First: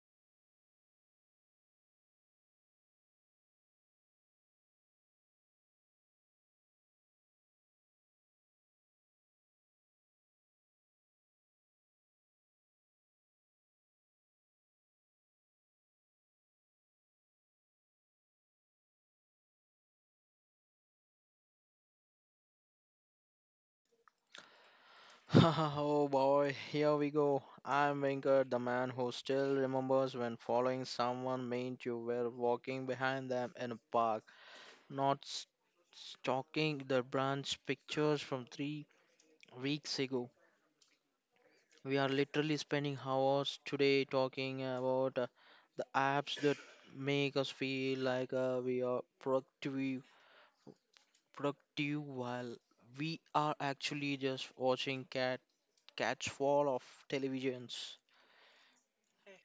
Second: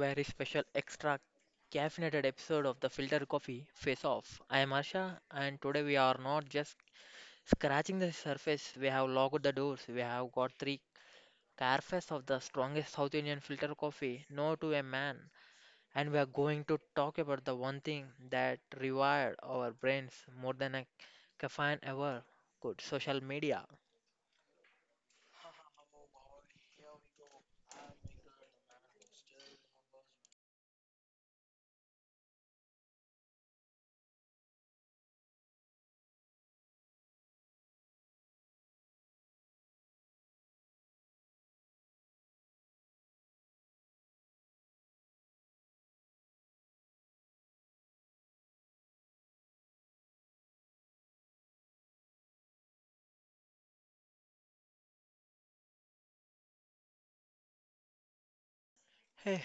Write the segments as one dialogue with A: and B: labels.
A: very special extra caffeinated episode of the Filter Coffee Face Off. I am Arsha, and today we are not just scratching the surface, we have locked the doors. We have got three carafes of the strongest South Indian filter coffee, no to a man. And we are going to talk about the one thing that rewired our brains more than a caffeine ever could, social media.
B: Oh boy, here we go. I'm Venkat, the man who still remembers when following someone meant you were walking behind them in a park, not s- stalking the branch pictures from 3 weeks ago. We are literally spending hours today talking about the apps that make us feel like we are productive, while we are actually just watching catch fall of televisions.
A: Hey,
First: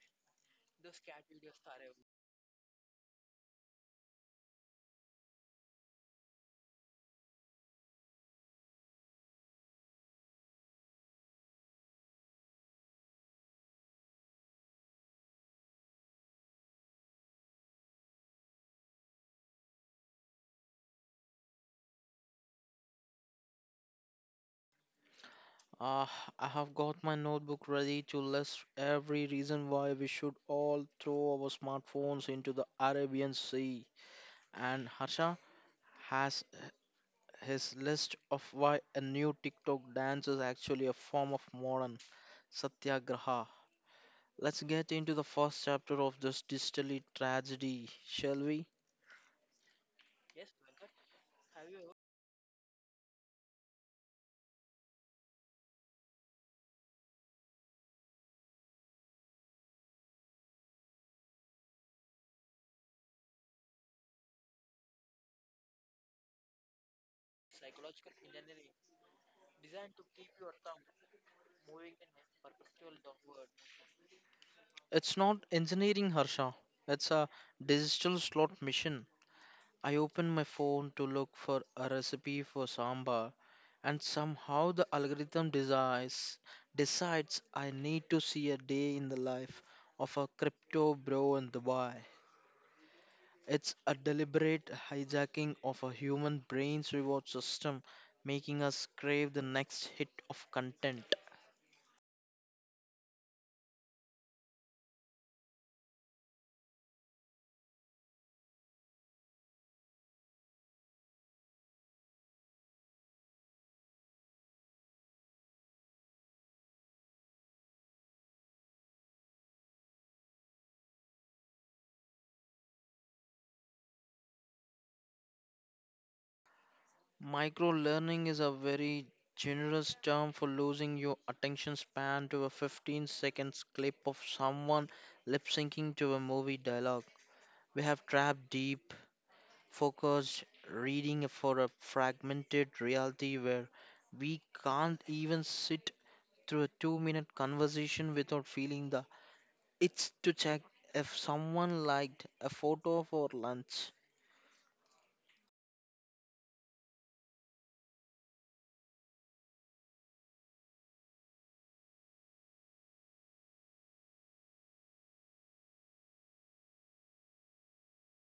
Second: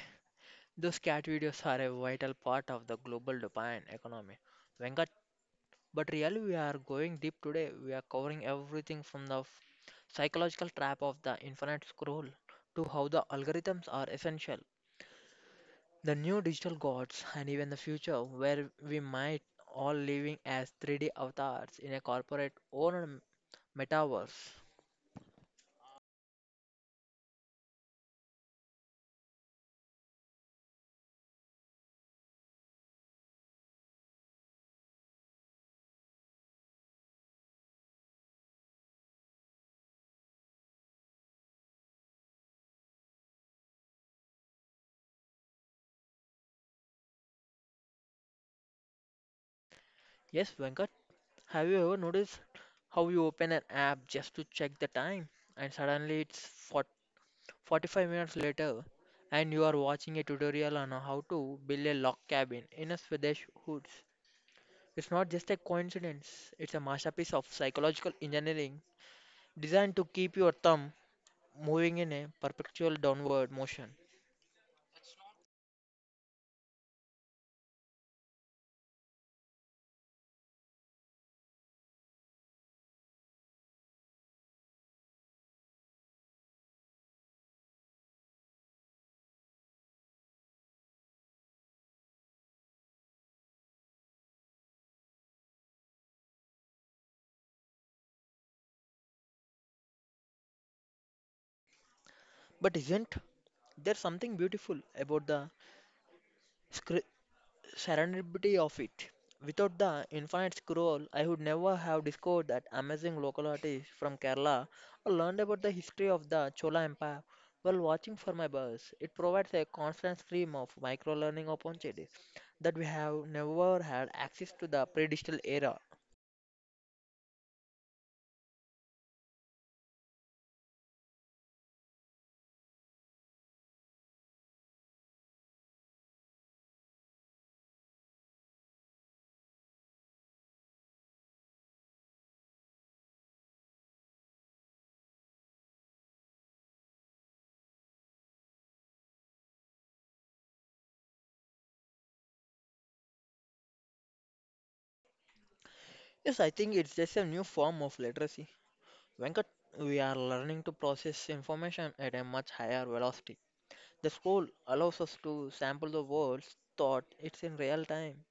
A: those cat videos are a vital part of the global dopamine economy. Venkat, but really, we are going deep today. We are covering everything from the psychological trap of the infinite scroll to how the algorithms are essential, the new digital gods, and even the future where we might all living as 3D avatars in a corporate owned metaverse.
B: Ah, I have got my notebook ready to list every reason why we should all throw our smartphones into the Arabian Sea. And Harsha has his list of why a new TikTok dance is actually a form of modern satyagraha. Let's get into the first chapter of this digital tragedy, shall we?
A: Yes, Venkat, have you ever noticed how you open an app just to check the time and suddenly it's 45 minutes later, and you are watching a tutorial on how to build a log cabin in a Swedish woods. It's not just a coincidence, it's a masterpiece of psychological engineering designed to keep your thumb moving in a perpetual downward motion.
B: It's not engineering, Harsha. It's a digital slot machine. I opened my phone to look for a recipe for sambar, and somehow the algorithm decides I need to see a day in the life of a crypto bro in Dubai. It's a deliberate hijacking of a human brain's reward system, making us crave the next hit of content.
A: But isn't there something beautiful about the scr- serendipity of it. Without the infinite scroll, I would never have discovered that amazing local artist from Kerala or learned about the history of the Chola Empire while watching for my bus. It provides a constant stream of micro learning opportunities that we have never had access to the pre digital era.
B: Micro learning is a very generous term for losing your attention span to a 15 seconds clip of someone lip syncing to a movie dialogue. We have trapped deep, focused reading for a fragmented reality where we can't even sit through a 2 minute conversation without feeling the itch to check if someone liked a photo for lunch.
A: Yes, I think it's just a new form of literacy. Venkat, we are learning to process information at a much higher velocity. The school allows us to sample the world's thought it's in real time.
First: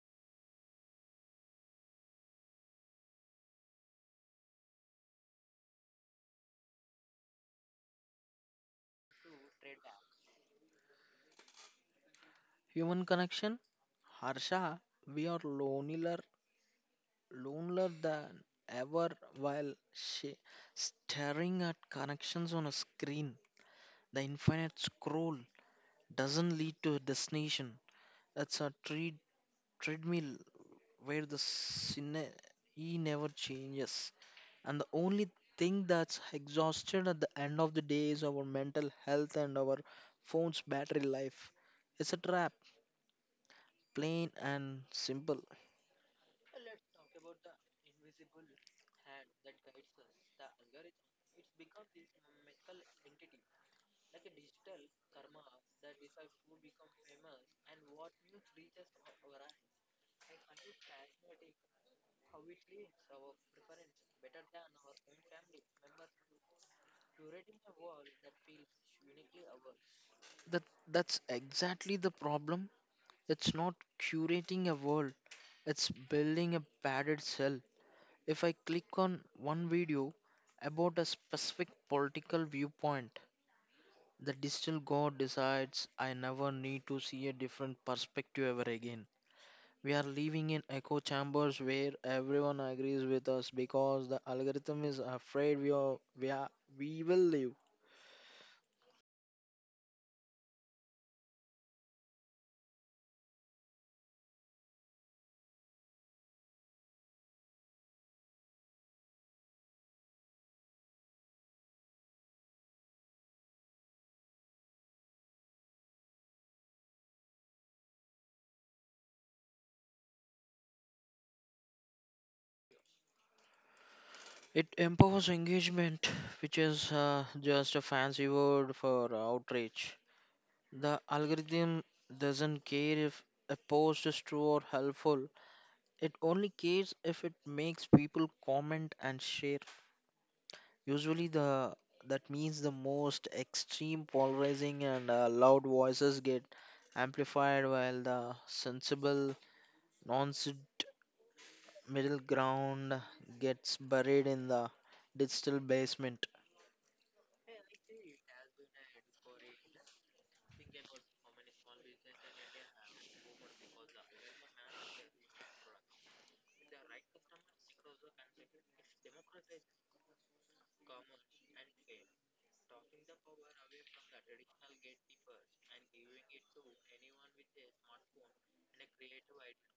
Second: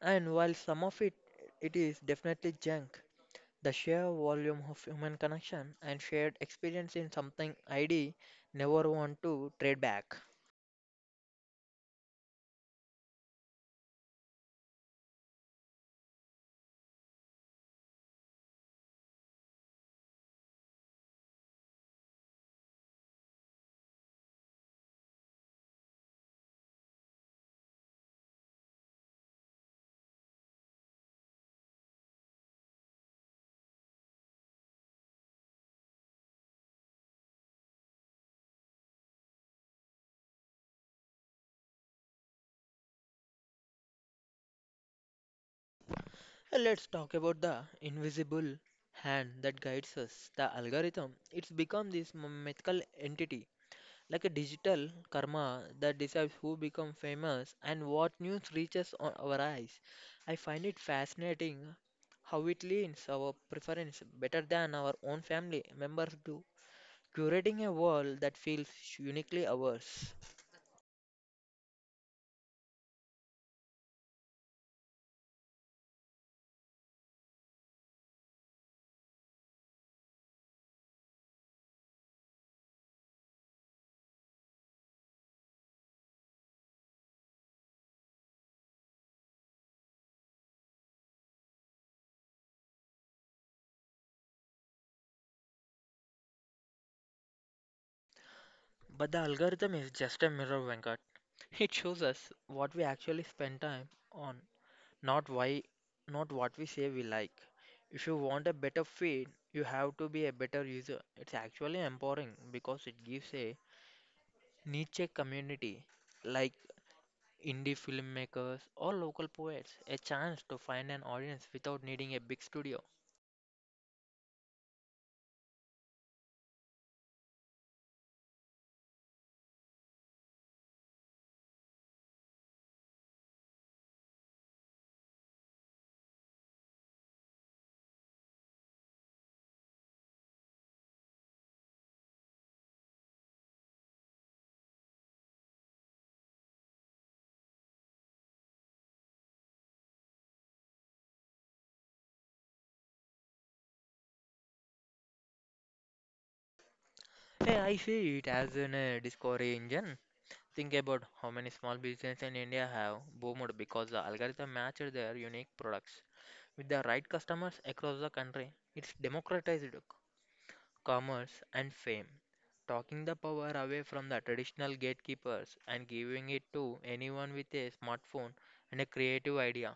A: And while some of it it is definitely junk, the sheer volume of human connection and shared experience in something I'd never want to trade back.
B: Human connection? Harsha, we are lonely lonelier than ever while she staring at connections on a screen. The infinite scroll doesn't lead to a destination. It's a treadmill where the E never changes. And the only thing that's exhausted at the end of the day is our mental health and our phone's battery life. It's a trap, plain and simple.
A: Let's talk about the invisible hand that guides us, the algorithm. It's become this mythical entity, like a digital karma that decides who becomes famous and what news reaches on our eyes. I find it fascinating how it leans our preference better than our own family members do, curating a world that feels uniquely ours.
B: That's exactly the problem. It's not curating a world. It's building a padded cell. If I click on one video about a specific political viewpoint, the digital god decides I never need to see a different perspective ever again. We are living in echo chambers where everyone agrees with us because the algorithm is afraid we are, we will live.
A: But the algorithm is just a mirror, Venkat. It shows us what we actually spend time on, not why, not what we say we like. If you want a better feed, you have to be a better user. It's actually empowering because it gives a niche community like indie filmmakers or local poets a chance to find an audience without needing a big studio.
B: It empowers engagement, which is just a fancy word for outrage. The algorithm doesn't care if a post is true or helpful. It only cares if it makes people comment and share. Usually, the that means the most extreme, polarizing, and loud voices get amplified, while the sensible, non middle ground gets buried in the digital basement.
A: Hey, I see it as an discovery engine. Think about how many small businesses in India have boomed because the algorithm matched their unique products with the right customers across the country. It's democratized commerce and fame, taking the power away from the traditional gatekeepers and giving it to anyone with a smartphone and a creative idea.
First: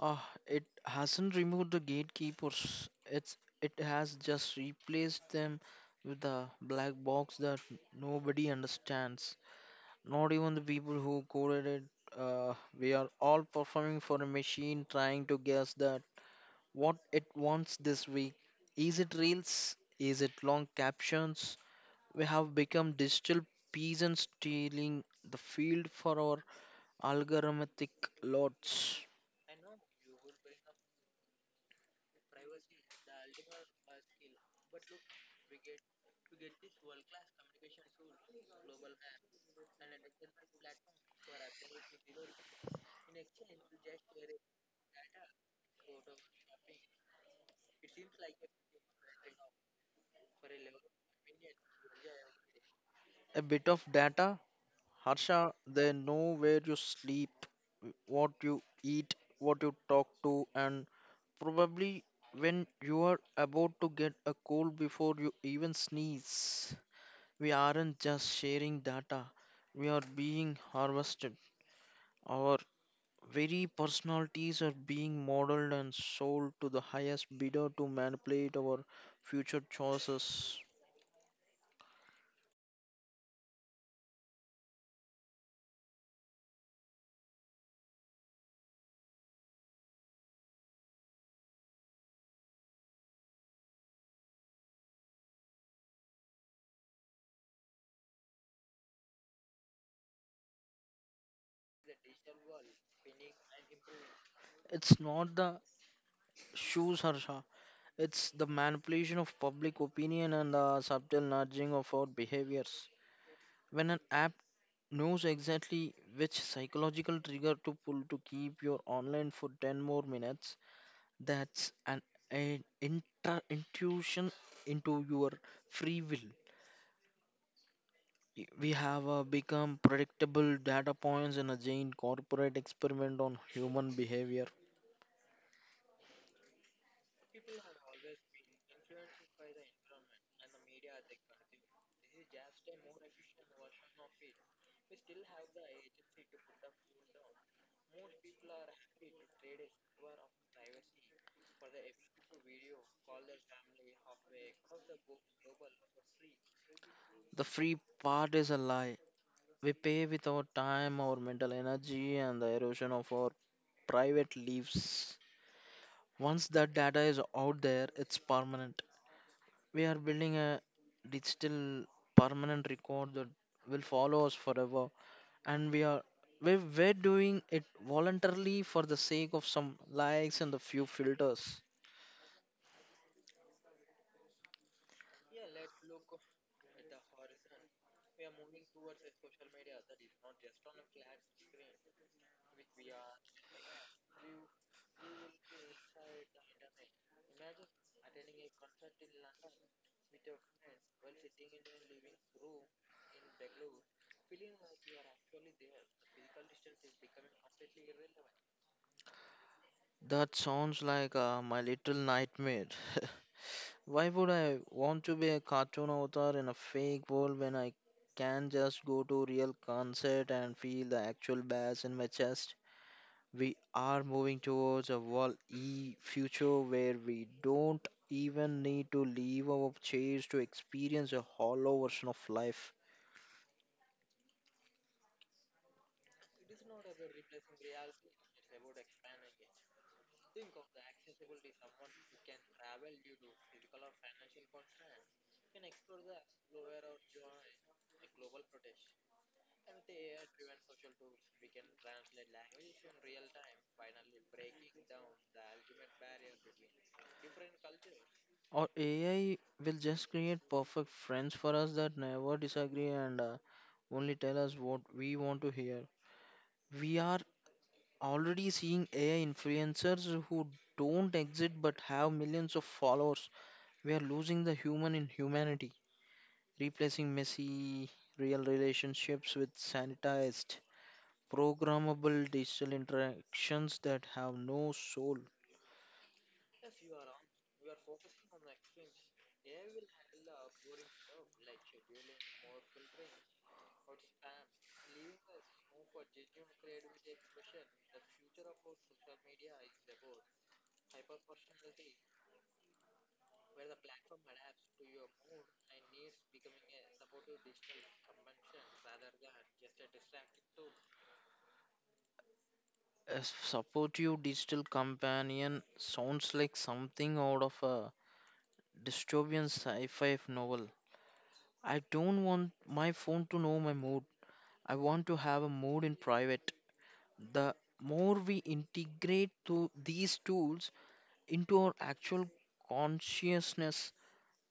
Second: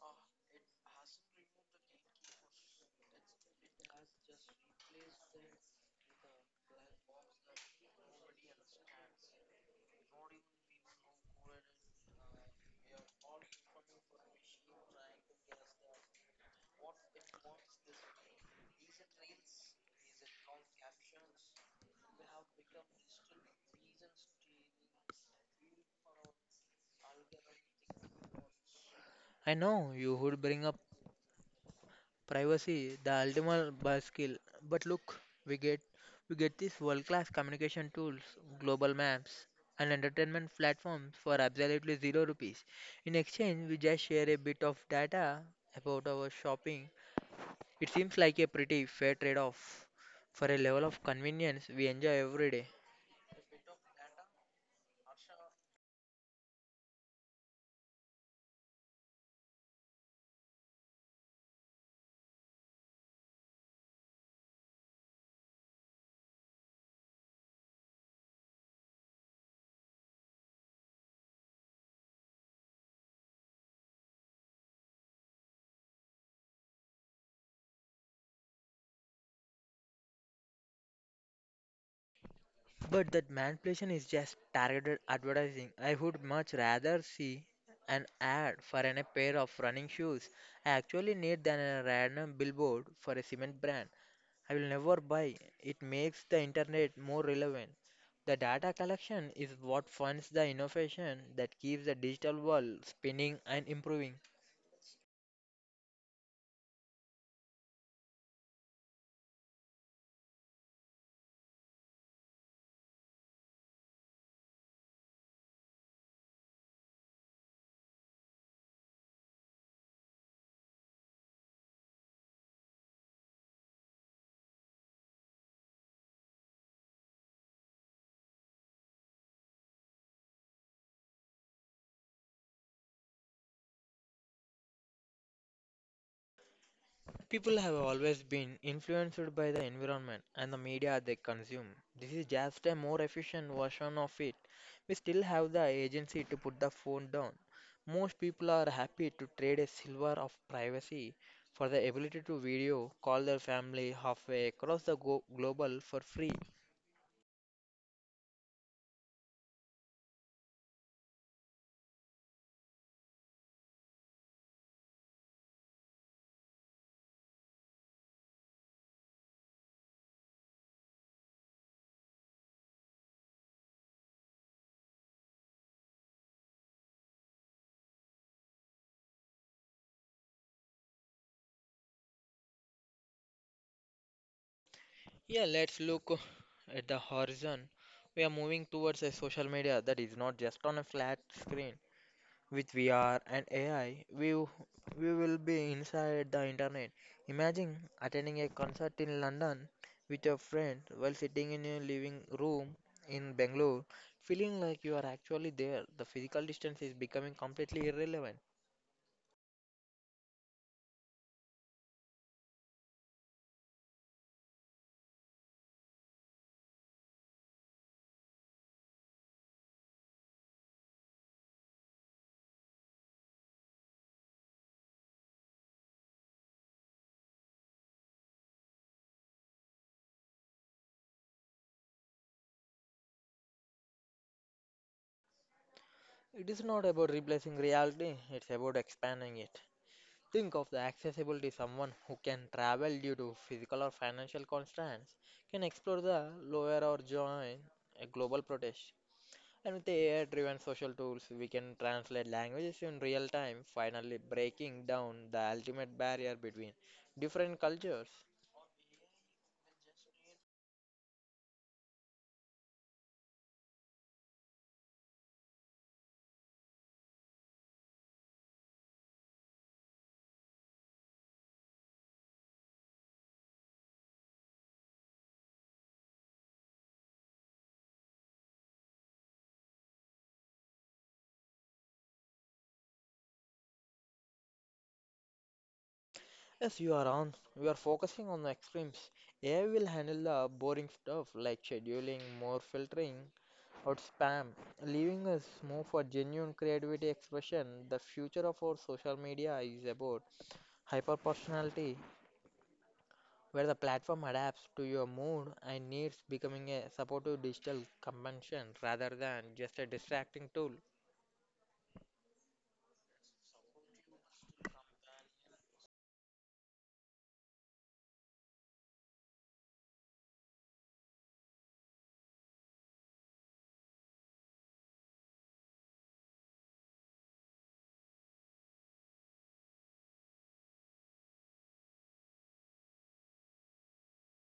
B: Ah, it hasn't removed the gatekeepers. It has just replaced them with a black box that nobody understands. Not even the people who coded it. Uh, we are all performing for a machine trying to guess that what it wants this week. Is it reels? Is it long captions? We have become digital peasants stealing the field for our algorithmic lots.
A: I know you would bring up privacy, the ultimate buzz skill. But look, we get we get these world-class communication tools, global maps, and entertainment platforms for absolutely zero rupees. In exchange, we just share a bit of data about our shopping. It seems like a pretty fair trade-off for a level of convenience we enjoy every day.
B: A bit of data, Harsha, they know where you sleep, what you eat, what you talk to, and probably when you are about to get a cold before you even sneeze. We aren't just sharing data, we are being harvested. Our very personalities are being modeled and sold to the highest bidder to manipulate our future choices.
A: But that manipulation is just targeted advertising. I would much rather see an ad for a pair of running shoes I actually need than a random billboard for a cement brand. I will never buy. It makes the internet more relevant. The data collection is what funds the innovation that keeps the digital world spinning and improving.
B: It's not the shoes, Harsha. It's the manipulation of public opinion and the subtle nudging of our behaviors. When an app knows exactly which psychological trigger to pull to keep you online for 10 more minutes, that's an intra- intuition into your free will. We have become predictable data points in a giant corporate experiment on human behavior.
A: People have always been influenced by the environment and the media they consume. This is just a more efficient version of it. We still have the agency to put the phone down. Most people are happy to trade a silver of privacy for the ability to video call their family halfway across the global for free.
B: The free part is a lie. We pay with our time, our mental energy, and the erosion of our private lives. Once that data is out there, it's permanent. We are building a digital permanent record that will follow us forever, and we are we we're doing it voluntarily for the sake of some likes and a few filters.
A: Yeah, let's look at the horizon. We are moving towards a social media that is not just on a flat screen. With VR and AI, we will be inside the internet. Imagine attending a concert in London with your friend while sitting in your living room in Bangalore, feeling like you are actually there. The physical distance is becoming completely irrelevant.
B: That sounds like my little nightmare. Why would I want to be a cartoon avatar in a fake world when I can just go to real concert and feel the actual bass in my chest? We are moving towards a wall e future where we don't even need to leave our chairs to experience a hollow version of life.
A: It is not about replacing reality, it's about expanding it. Think of the accessibility someone who can travel due to physical or financial constraints can explore the lower or join a global protest. And with the AI-driven social tools, we can translate languages in real time, finally breaking down the ultimate barrier between different cultures.
B: Or AI will just create perfect friends for us that never disagree and only tell us what we want to hear. We are already seeing AI influencers who don't exist but have millions of followers. We are losing the human in humanity, replacing messy real relationships with sanitized, programmable digital interactions that have no soul.
A: Yes, you are on. We are focusing on the extremes. AI will handle the boring stuff like scheduling, more filtering, or spam, leaving us more for genuine creativity expression. The future of our social media is about hyper personality where the platform adapts to your mood and needs, becoming a supportive digital companion rather than just a distracting tool.
B: A supportive digital companion sounds like something out of a dystopian sci fi novel. I don't want my phone to know my mood. I want to have a mood in private. The more we integrate to these tools into our actual consciousness,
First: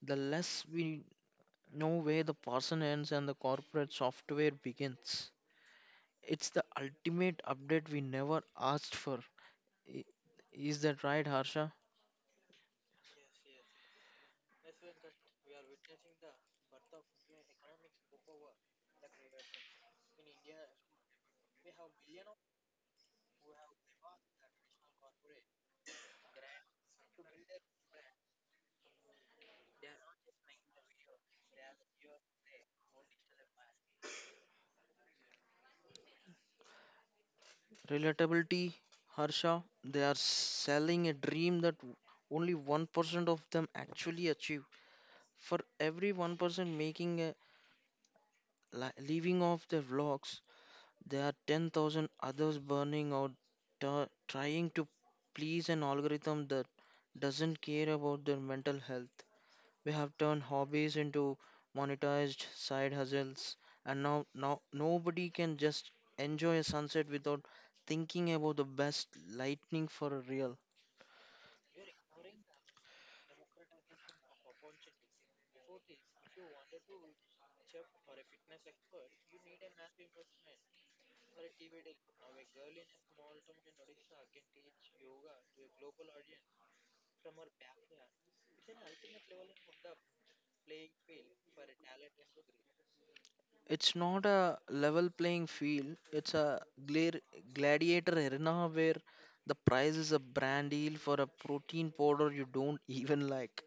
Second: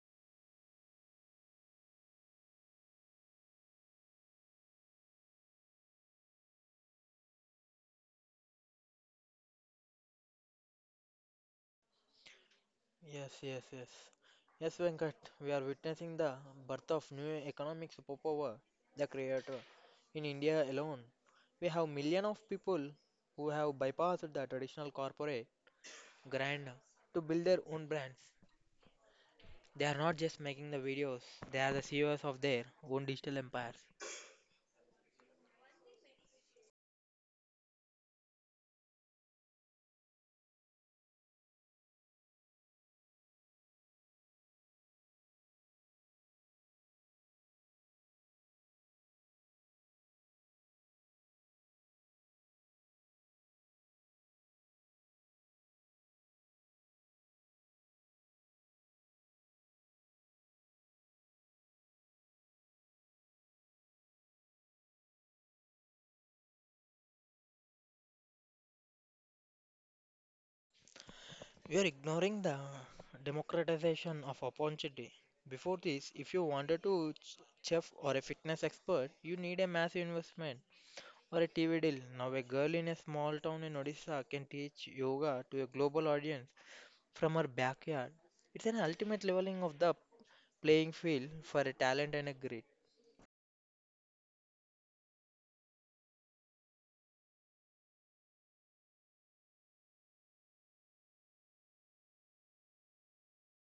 B: the less we know where the person ends and the corporate software begins. It's the ultimate update we never asked for. I- is that right, Harsha?
A: Yes, yes, yes. Yes, Venkat, we are witnessing the birth of new economic superpower, the creator. In India alone, we have millions of people who have bypassed the traditional corporate grind to build their own brands. They are not just making the videos, they are the CEOs of their own digital empires.
B: Relatability, Harsha, they are selling a dream that only 1% of them actually achieve. For every 1% making a living off their vlogs, there are 10,000 others burning out trying to please an algorithm that doesn't care about their mental health. We have turned hobbies into monetized side hustles, and now nobody can just enjoy a sunset without thinking about the best lightning for a reel.
A: You are ignoring the democratization of opportunity. Before this, if you wanted to chef or a fitness expert, you need a massive investment or a TV deal. Now, a girl in a small town in Odisha can teach yoga to a global audience from her backyard. It's an ultimate leveling of the playing field for a talent and a grit.
B: It's not a level playing field, it's a gladiator arena where the price is a brand deal for a protein powder you don't even like.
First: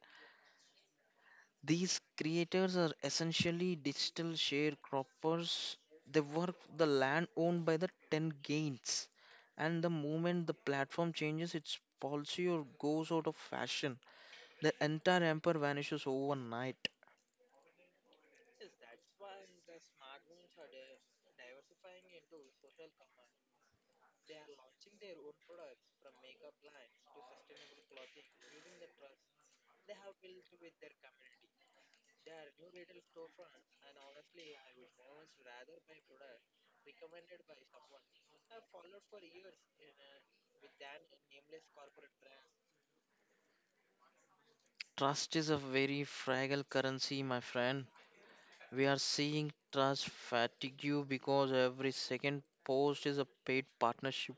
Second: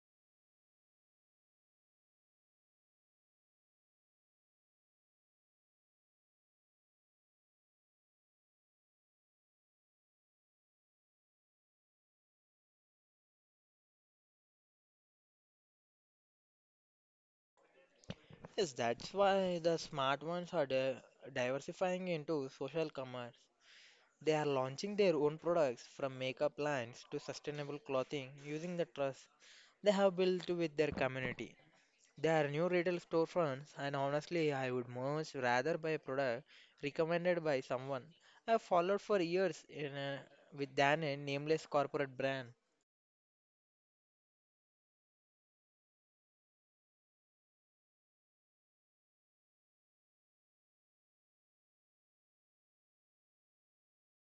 B: These creators are essentially digital sharecroppers. They work the land owned by the 10 gains. And the moment the platform changes its policy or goes out of fashion, the entire empire vanishes overnight.
A: Yes, that's why the smart ones are diversifying into social commerce. They are launching their own products from makeup lines to sustainable clothing using the trust they have built with their community. They are new retail storefronts, and honestly, I would much rather buy a product recommended by someone I have followed for years in a, with than a nameless corporate brand.
B: Trust is a very fragile currency, my friend. We are seeing trust fatigue because every second post is a paid partnership.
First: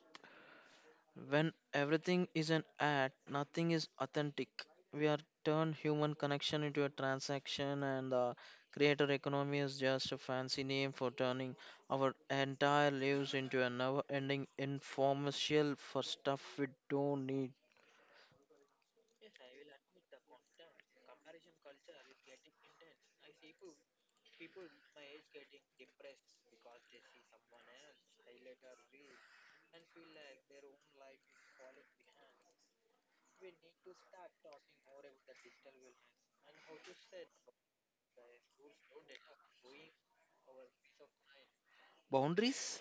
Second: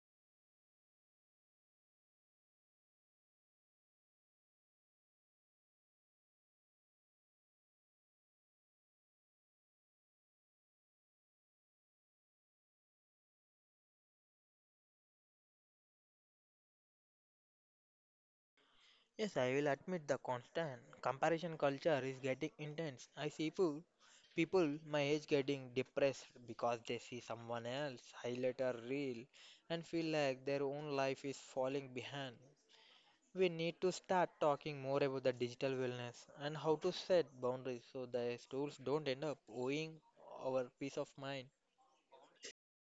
B: When everything is an ad, nothing is authentic. We are turned human connection into a transaction, and the creator economy is just a fancy name for turning our entire lives into a never ending infomercial for stuff we don't need.
A: Yes, I will admit the constant comparison culture is getting intense. I see people my age getting depressed because they see someone else highlighter reel and feel like their own life is falling behind. We need to start talking more about the digital wellness and how to set boundaries so the tools don't end up owing our peace of mind.
B: Boundaries?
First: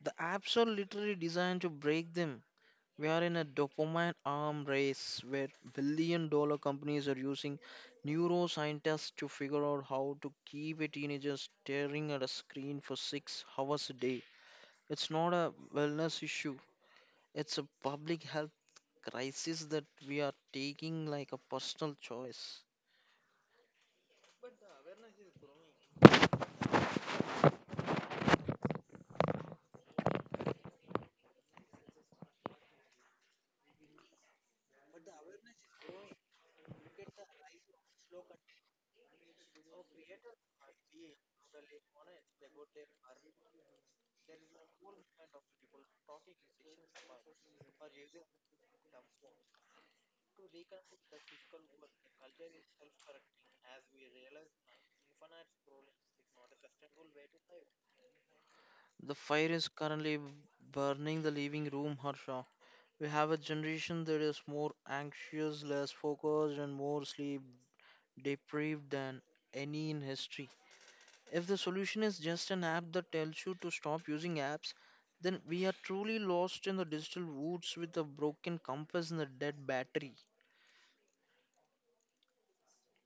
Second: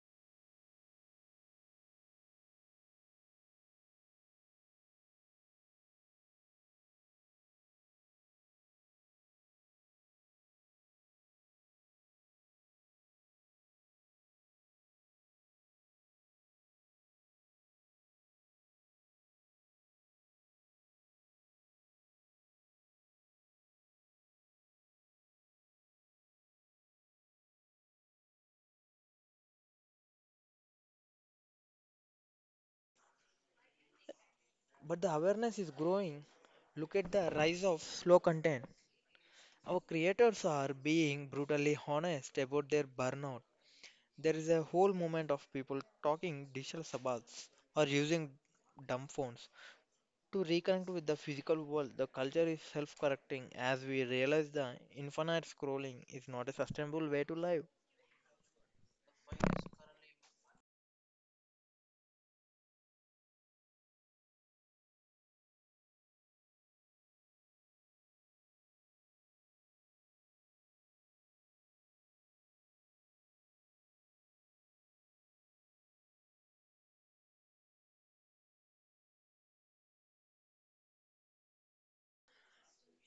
B: The apps are literally designed to break them. We are in a dopamine arm race where billion dollar companies are using neuroscientists to figure out how to keep a teenager staring at a screen for 6 hours a day. It's not a wellness issue, it's a public health crisis that we are taking like a personal choice.
A: But the awareness is growing. Look at the rise of slow content. Our creators are being brutally honest about their burnout. There is a whole movement of people talking digital sabbaths or using dumb phones to reconnect with the physical world. The culture is self correcting as we realize the infinite scrolling is not a sustainable way to live.
B: The fire is currently burning the living room, Harsha. We have a generation that is more anxious, less focused, and more sleep deprived than any in history. If the solution is just an app that tells you to stop using apps, then we are truly lost in the digital woods with a broken compass and a dead battery.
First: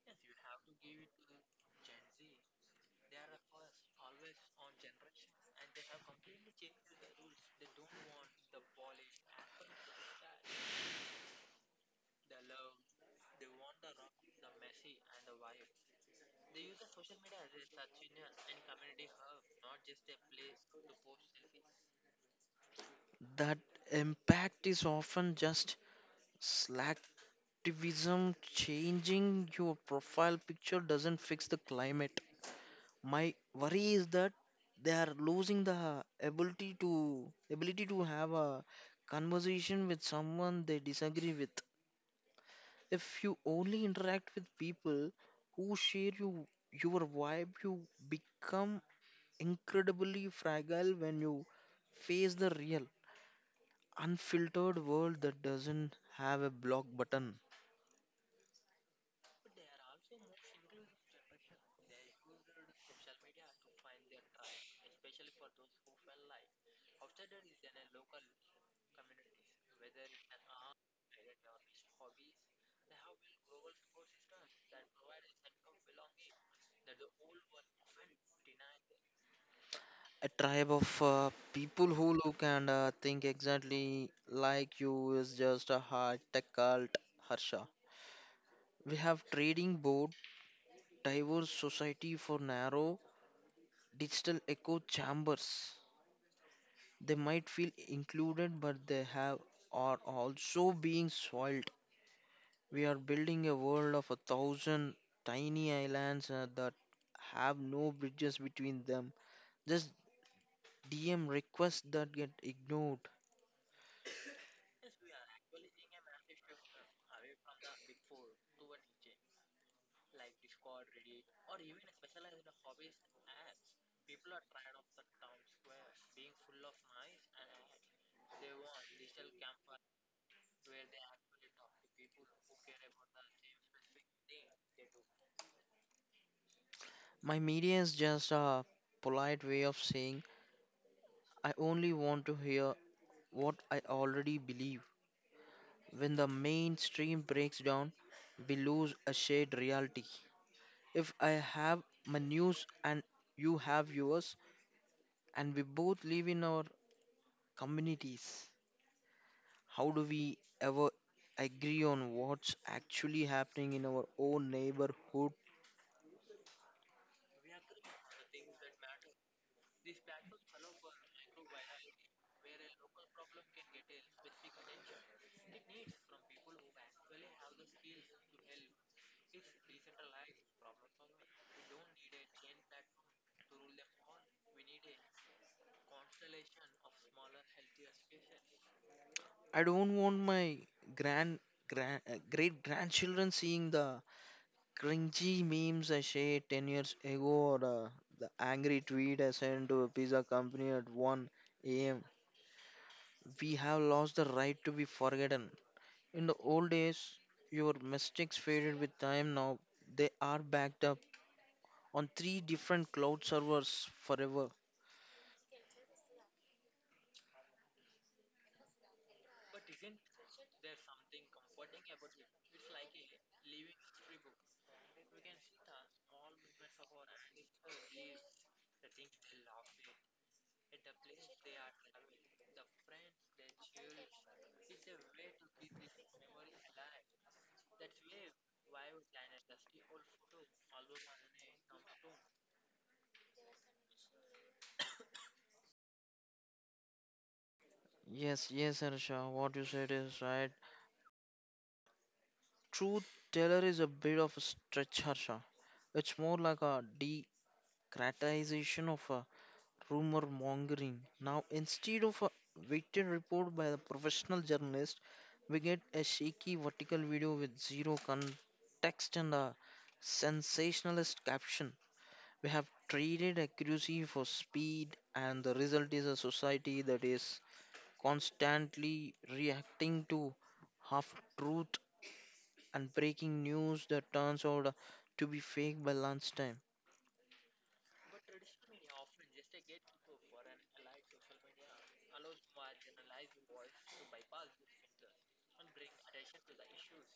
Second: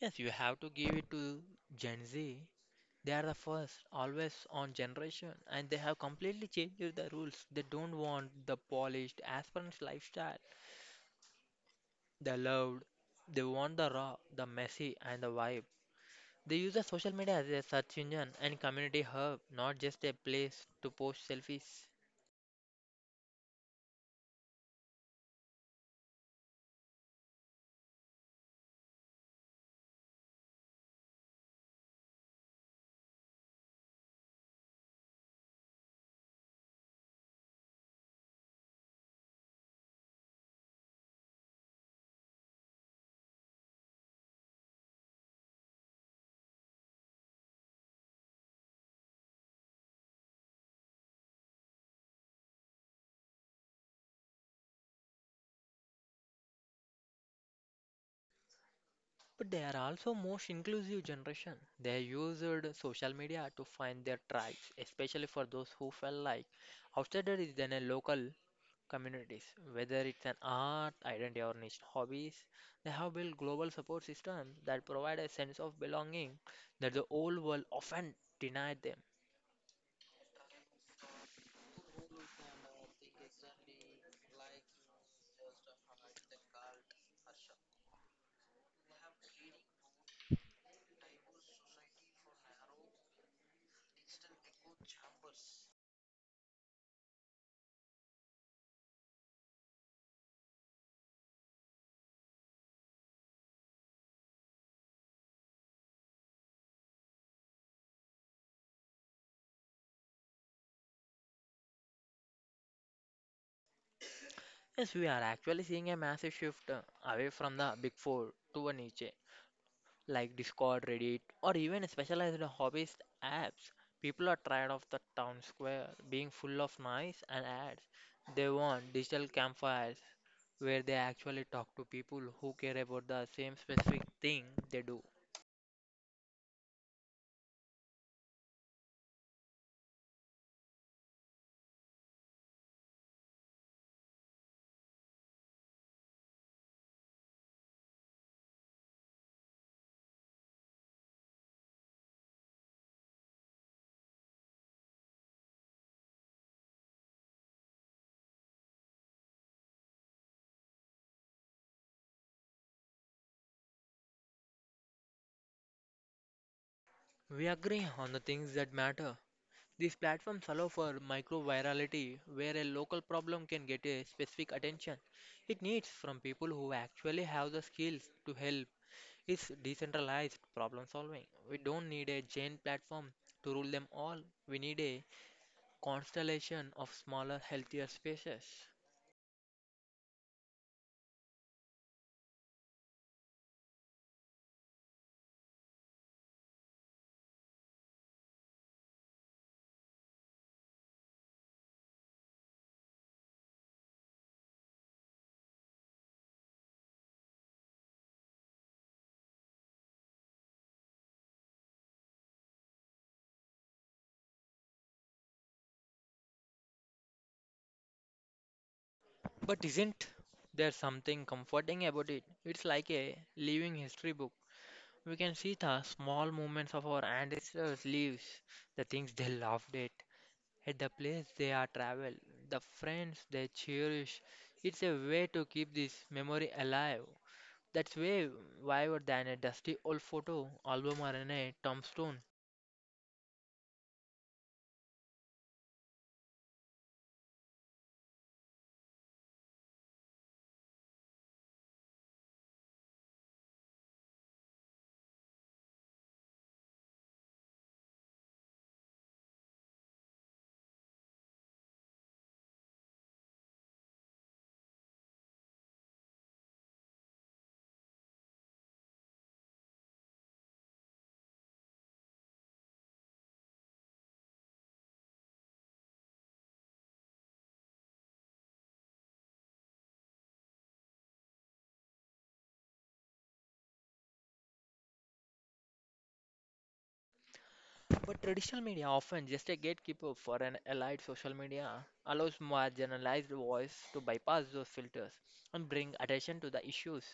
A: Yes, you have to give it to Gen Z. They are the first, always on generation, and they have completely changed the rules. They don't want the polished aspirant lifestyle. They loved, they want the raw, the messy, and the vibe. They use the social media as a search engine and community hub, not just a place to post selfies.
B: That impact is often just slacktivism. Changing your profile picture doesn't fix the climate. My worry is that they are losing the ability to ability to have a conversation with someone they disagree with. If you only interact with people who share your vibe, you become incredibly fragile when you face the real, unfiltered world that doesn't have a block button.
A: But they are also most inclusive generation. They used social media to find their tribes, especially for those who felt like outsider is than a local communities. Whether it's an art, identity, or niche hobbies, they have built global support systems that provide a sense of belonging that the old world often denied them.
B: A tribe of people who look and think exactly like you is just a high tech cult, Harsha. We have trading board diverse society for narrow digital echo chambers. They might feel included, but they have are also being soiled. We are building a world of a thousand tiny islands that have no bridges between them. Just DM requests that get ignored.
A: Yes, we are actually seeing a massive shift away from the big four to a niche like Discord, Reddit, or even specialized hobbyist apps. People are tired of the town square being full of noise and ads. They want digital campfires where they actually talk to people who care about the same specific thing they do.
B: My media is just a polite way of saying I only want to hear what I already believe. When the mainstream breaks down, we lose a shared reality. If I have my news and you have yours, and we both live in our communities. How do we ever agree on what's actually happening in our own neighborhood?
A: We agree on the things that matter. These platforms allow for micro-virality, where a local problem can get a specific attention it needs from people who actually have the skills to help. It's decentralized problem solving. We don't need a giant platform to rule them all. We need a constellation of smaller, healthier spaces.
B: I don't want my grand, grand great grandchildren seeing the cringy memes I shared 10 years ago or the angry tweet I sent to a pizza company at 1 a.m. We have lost the right to be forgotten. In the old days, your mistakes faded with time. Now they are backed up on three different cloud servers forever.
A: But isn't there something comforting about it? It's like a living history book. We can see the small movements of our ancestors' lives, the things they laughed at the place they are travel, the friends they cherish. It's a way to keep this memory alive. That's way wider than a dusty old photo album or in a tombstone.
B: Yes, yes, Harsha, what you said is right. Truth teller is a bit of a stretch, Harsha. It's more like a decratization of a rumor mongering. Now, instead of a weighted report by the professional journalist, we get a shaky vertical video with zero context and a sensationalist caption. We have traded accuracy for speed, and the result is a society that is constantly reacting to half truth and breaking news that turns out to be fake by lunchtime.
A: But traditional media, often just a gatekeeper for an allied social media, allows marginalized voice to bypass those filters and bring attention to the issues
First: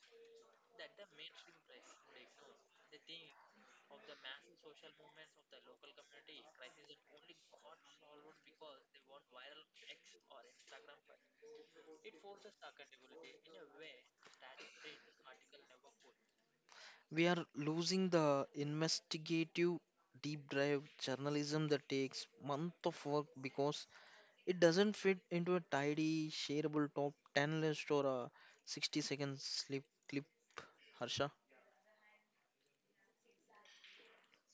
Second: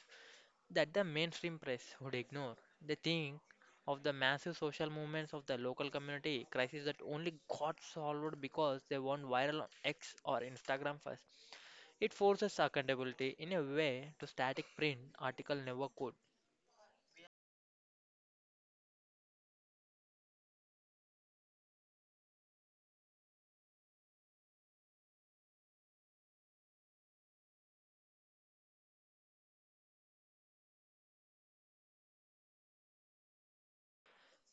A: that the mainstream press would ignore. They think of the massive social movements of the local community crisis that only got solved because they went viral on X or Instagram first. It forces accountability in a way to static print article never could.
B: We are losing the investigative deep dive journalism that takes months of work because it doesn't fit into a tidy shareable top 10 list or a 60-second slip clip, Harsha.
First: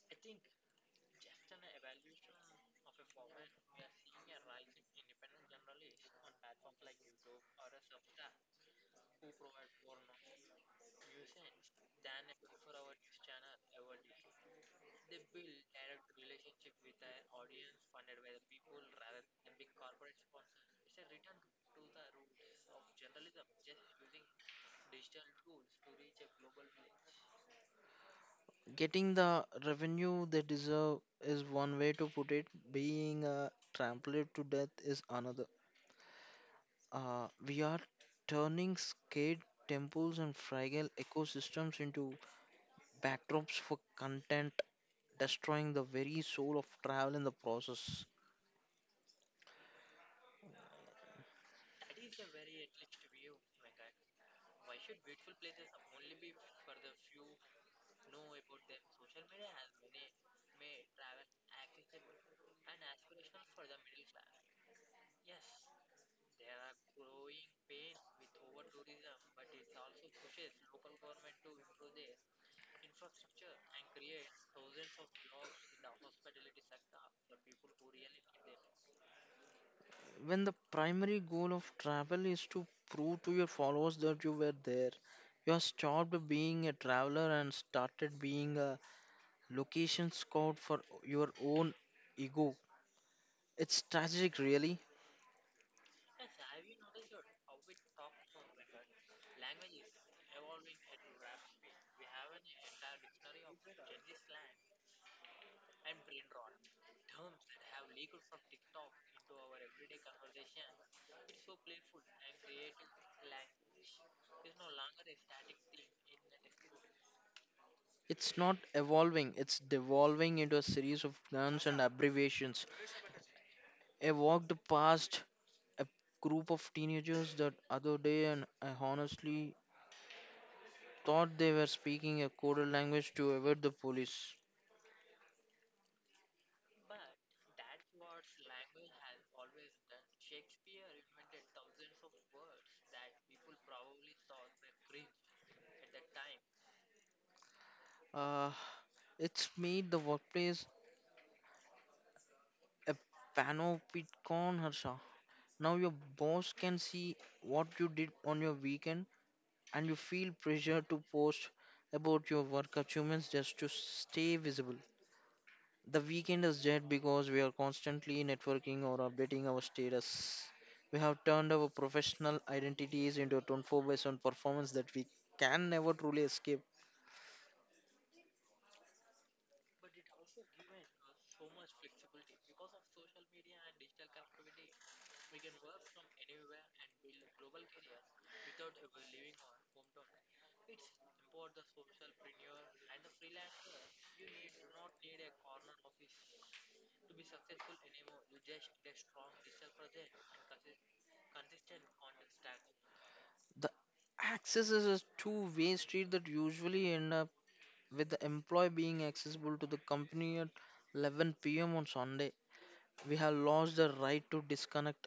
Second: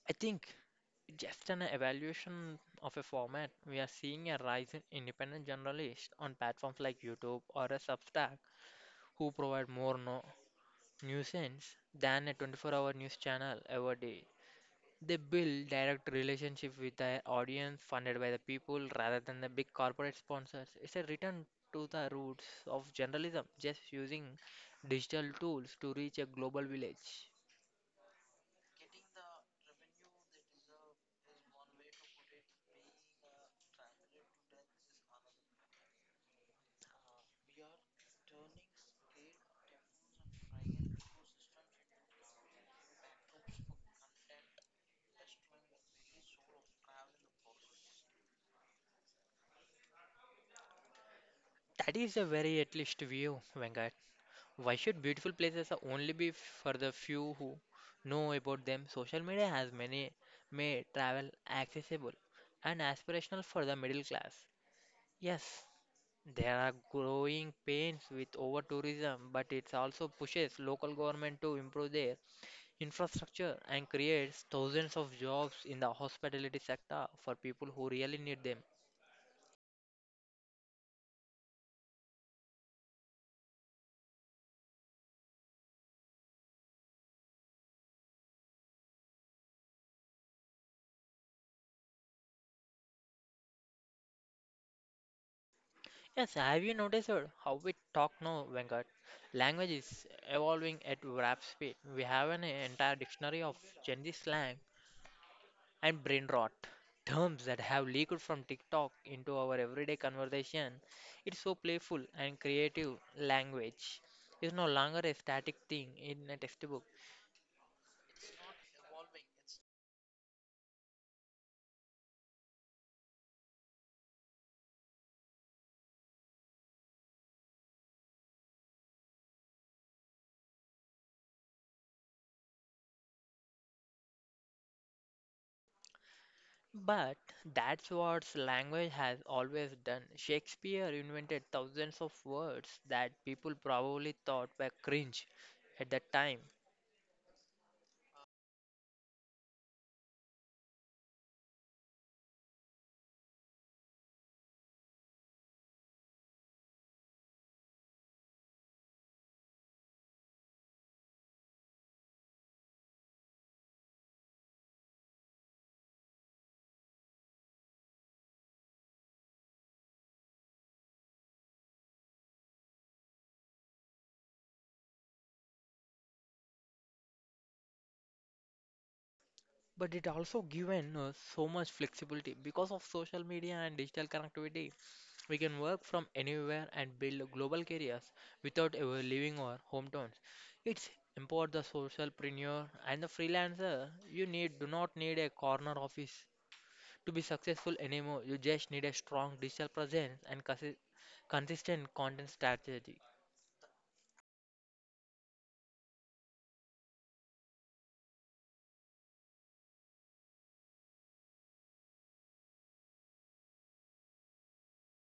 A: I think just an evaluation of a format, we are seeing a rise in independent journalists on platforms like YouTube or a Substack who provide more nuisance than a 24-hour news channel ever did. They build direct relationship with their audience funded by the people rather than the big corporate sponsors. It's a return to the roots of journalism, just using digital tools to reach a global village.
B: Getting the revenue they deserve is one way to put it. Being trampled to death is another. We are turning scared temples and fragile ecosystems into backdrops for content, destroying the very soul of travel in the process.
A: That is a very at least view, Venkat. Why should beautiful places only be for the few who know about them? Social media has many made travel accessible and aspirational for the middle class. Yes, there are growing pains with over tourism, but it also pushes local government to improve their infrastructure and creates thousands of jobs in the hospitality sector for people who really need them.
B: When the primary goal of travel is to prove to your followers that you were there, you have stopped being a traveler and started being a location scout for your own ego. It's tragic, really.
A: Yes, have you noticed how we talk now, Venkat? Language is evolving at rapid speed. We have an entire dictionary of Gen Z slang and brain rot, terms that have leaked from TikTok into our everyday conversation. It's so playful and creative. Language is no longer a static thing in a textbook.
B: It's not evolving, it's devolving into a series of guns and abbreviations. I walked past a group of teenagers that other day and I honestly thought they were speaking a coded language to avoid the police.
A: But that's what language has always done. Shakespeare invented thousands of words that people probably thought were cringe at that time.
B: Uh, it's made the workplace a panopticon, Harsha. Now your boss can see what you did on your weekend and you feel pressure to post about your work achievements just to stay visible. The weekend is dead because we are constantly networking or updating our status. We have turned our professional identities into a 24 by 7 performance that we can never truly escape.
A: But it also given us so much flexibility because of social media and digital connectivity. We can work from anywhere and build global careers without ever leaving our hometowns. It's empower the socialpreneur and the freelancer. You need do not need a corner office to be successful anymore. You just need a strong digital presence and consistent content strategy.
B: The access is a two-way street that usually end up with the employee being accessible to the company at 11 p.m. on Sunday. We have lost the right to disconnect.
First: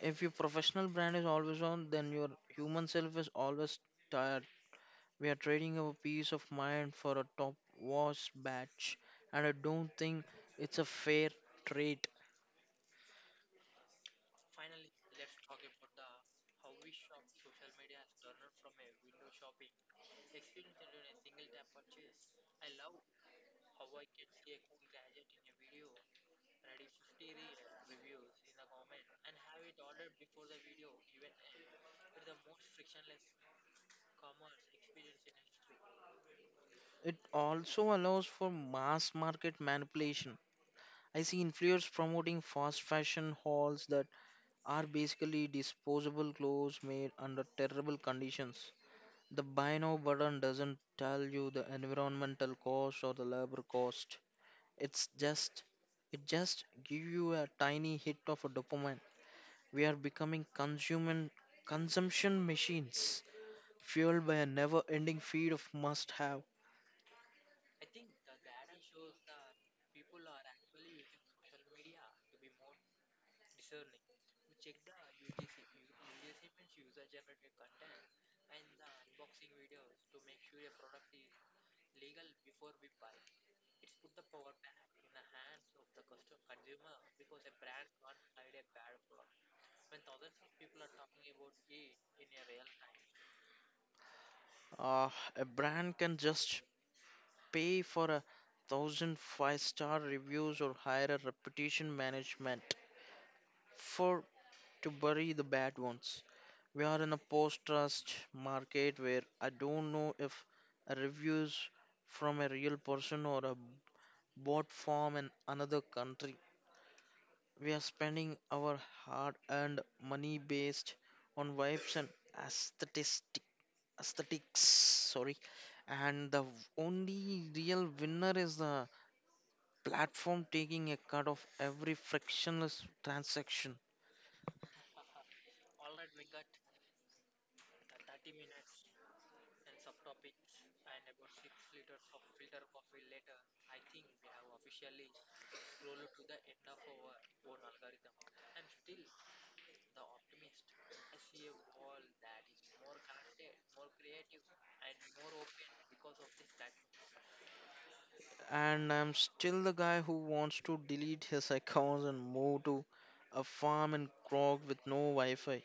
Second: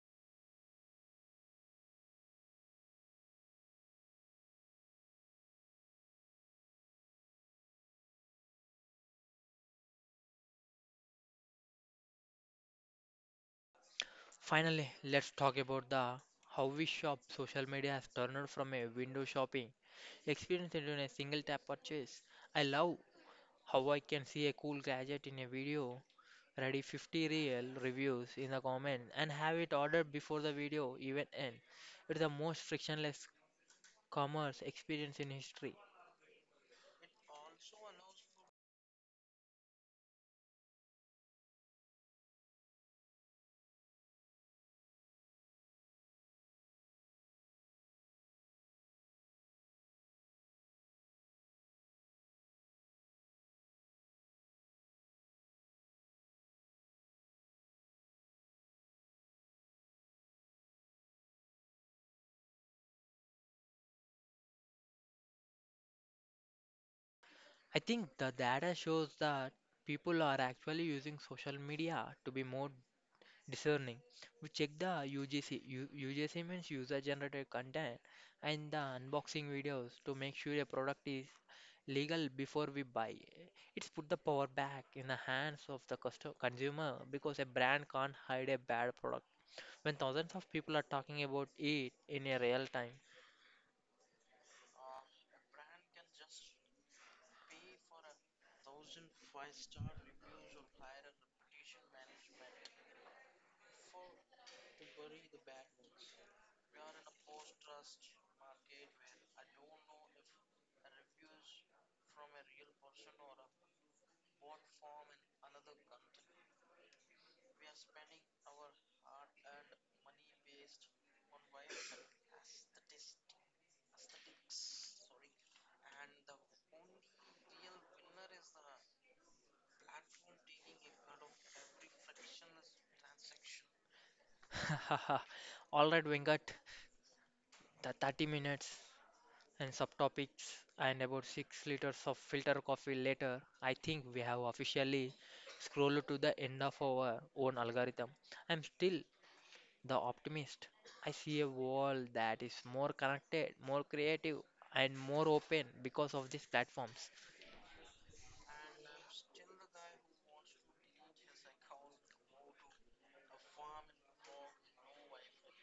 B: If your professional brand is always on, then your human self is always tired. We are trading our peace of mind for a top wash batch, and I don't think it's a fair trade.
A: Finally, let's talk about the how we shop. Social media has turned from a window shopping experience into a single tap purchase. I love how I can see a cool gadget in a video Ready 50 real reviews in the comment and have it ordered before the video even end. It's the most frictionless commerce experience in history.
B: It also allows for mass market manipulation. I see influencers promoting fast fashion hauls that are basically disposable clothes made under terrible conditions. The buy now button doesn't tell you the environmental cost or the labor cost. It's just it just give you a tiny hit of a dopamine. We are becoming consumption machines, fueled by a never ending feed of must have.
A: I think the data shows that people are actually using social media to be more discerning. We check the UGC. UGC means user generated content and the unboxing videos to make sure a product is legal before we buy. It's put the power back in the hands of the customer consumer because a brand can't hide a bad product when thousands of people are talking about it in a real time.
B: Uh, a brand can just pay for a 1,000 five star reviews or hire a reputation management for to bury the bad ones. We are in a post trust market where I don't know if a reviews from a real person or a bot form in another country. We are spending our hard earned money based on vibes and aesthetic, aesthetics. Sorry. And the only real winner is the platform taking a cut of every frictionless transaction.
A: All right, Venkat, the 30 minutes. And subtopics and about 6 liters of filter coffee later, I think we have officially scrolled to the end of our own algorithm. I'm still the optimist. I see a world that is more connected, more creative, and more open because of these platforms.
B: And I'm still the guy who wants to delete his accounts and move to a farm in Krog with no Wi Fi.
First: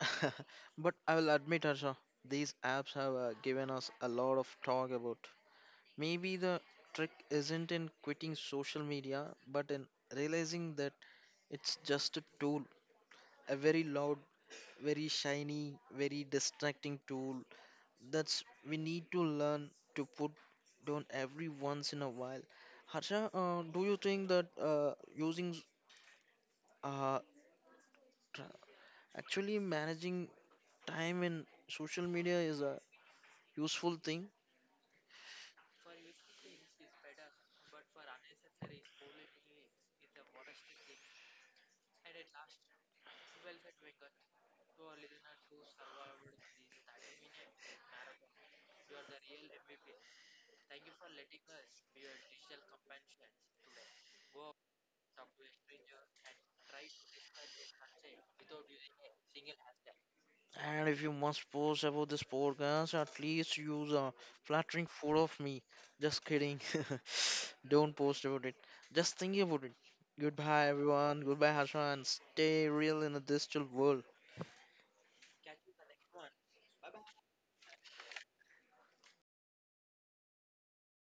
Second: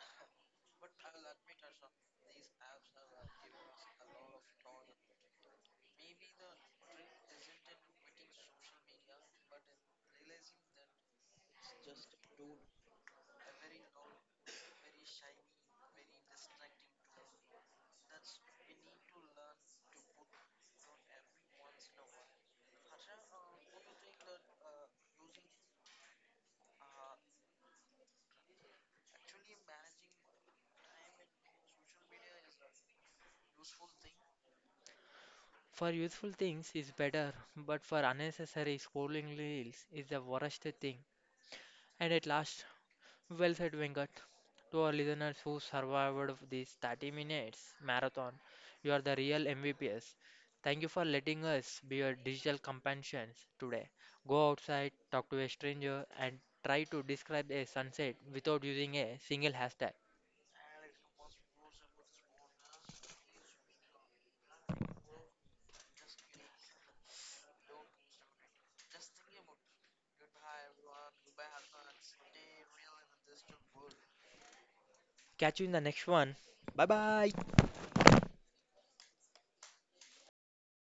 B: But I will admit, Harsha, these apps have given us a lot of talk about. Maybe the trick isn't in quitting social media, but in realizing that it's just a tool, a very loud, very shiny, very distracting tool that's we need to learn to put down every once in a while. Harsha, do you think that using uh, tr- actually managing time in social media is a useful thing?
A: For useful things is better, but for unnecessary scrolling reels is the worst thing. And at last, well said, Venkat. To our listeners who survived of these 30 minutes marathon, you are the real MVPs. Thank you for letting us be your digital companions today. Go outside, talk to a stranger, and try to describe a sunset without using a single hashtag.
B: And if you must post about this podcast, at least use a flattering photo of me. Just kidding. Don't post about it. Just think about it. Goodbye, everyone. Goodbye, Harsha, and stay real in a digital world.
A: Catch you in the next one. Bye bye.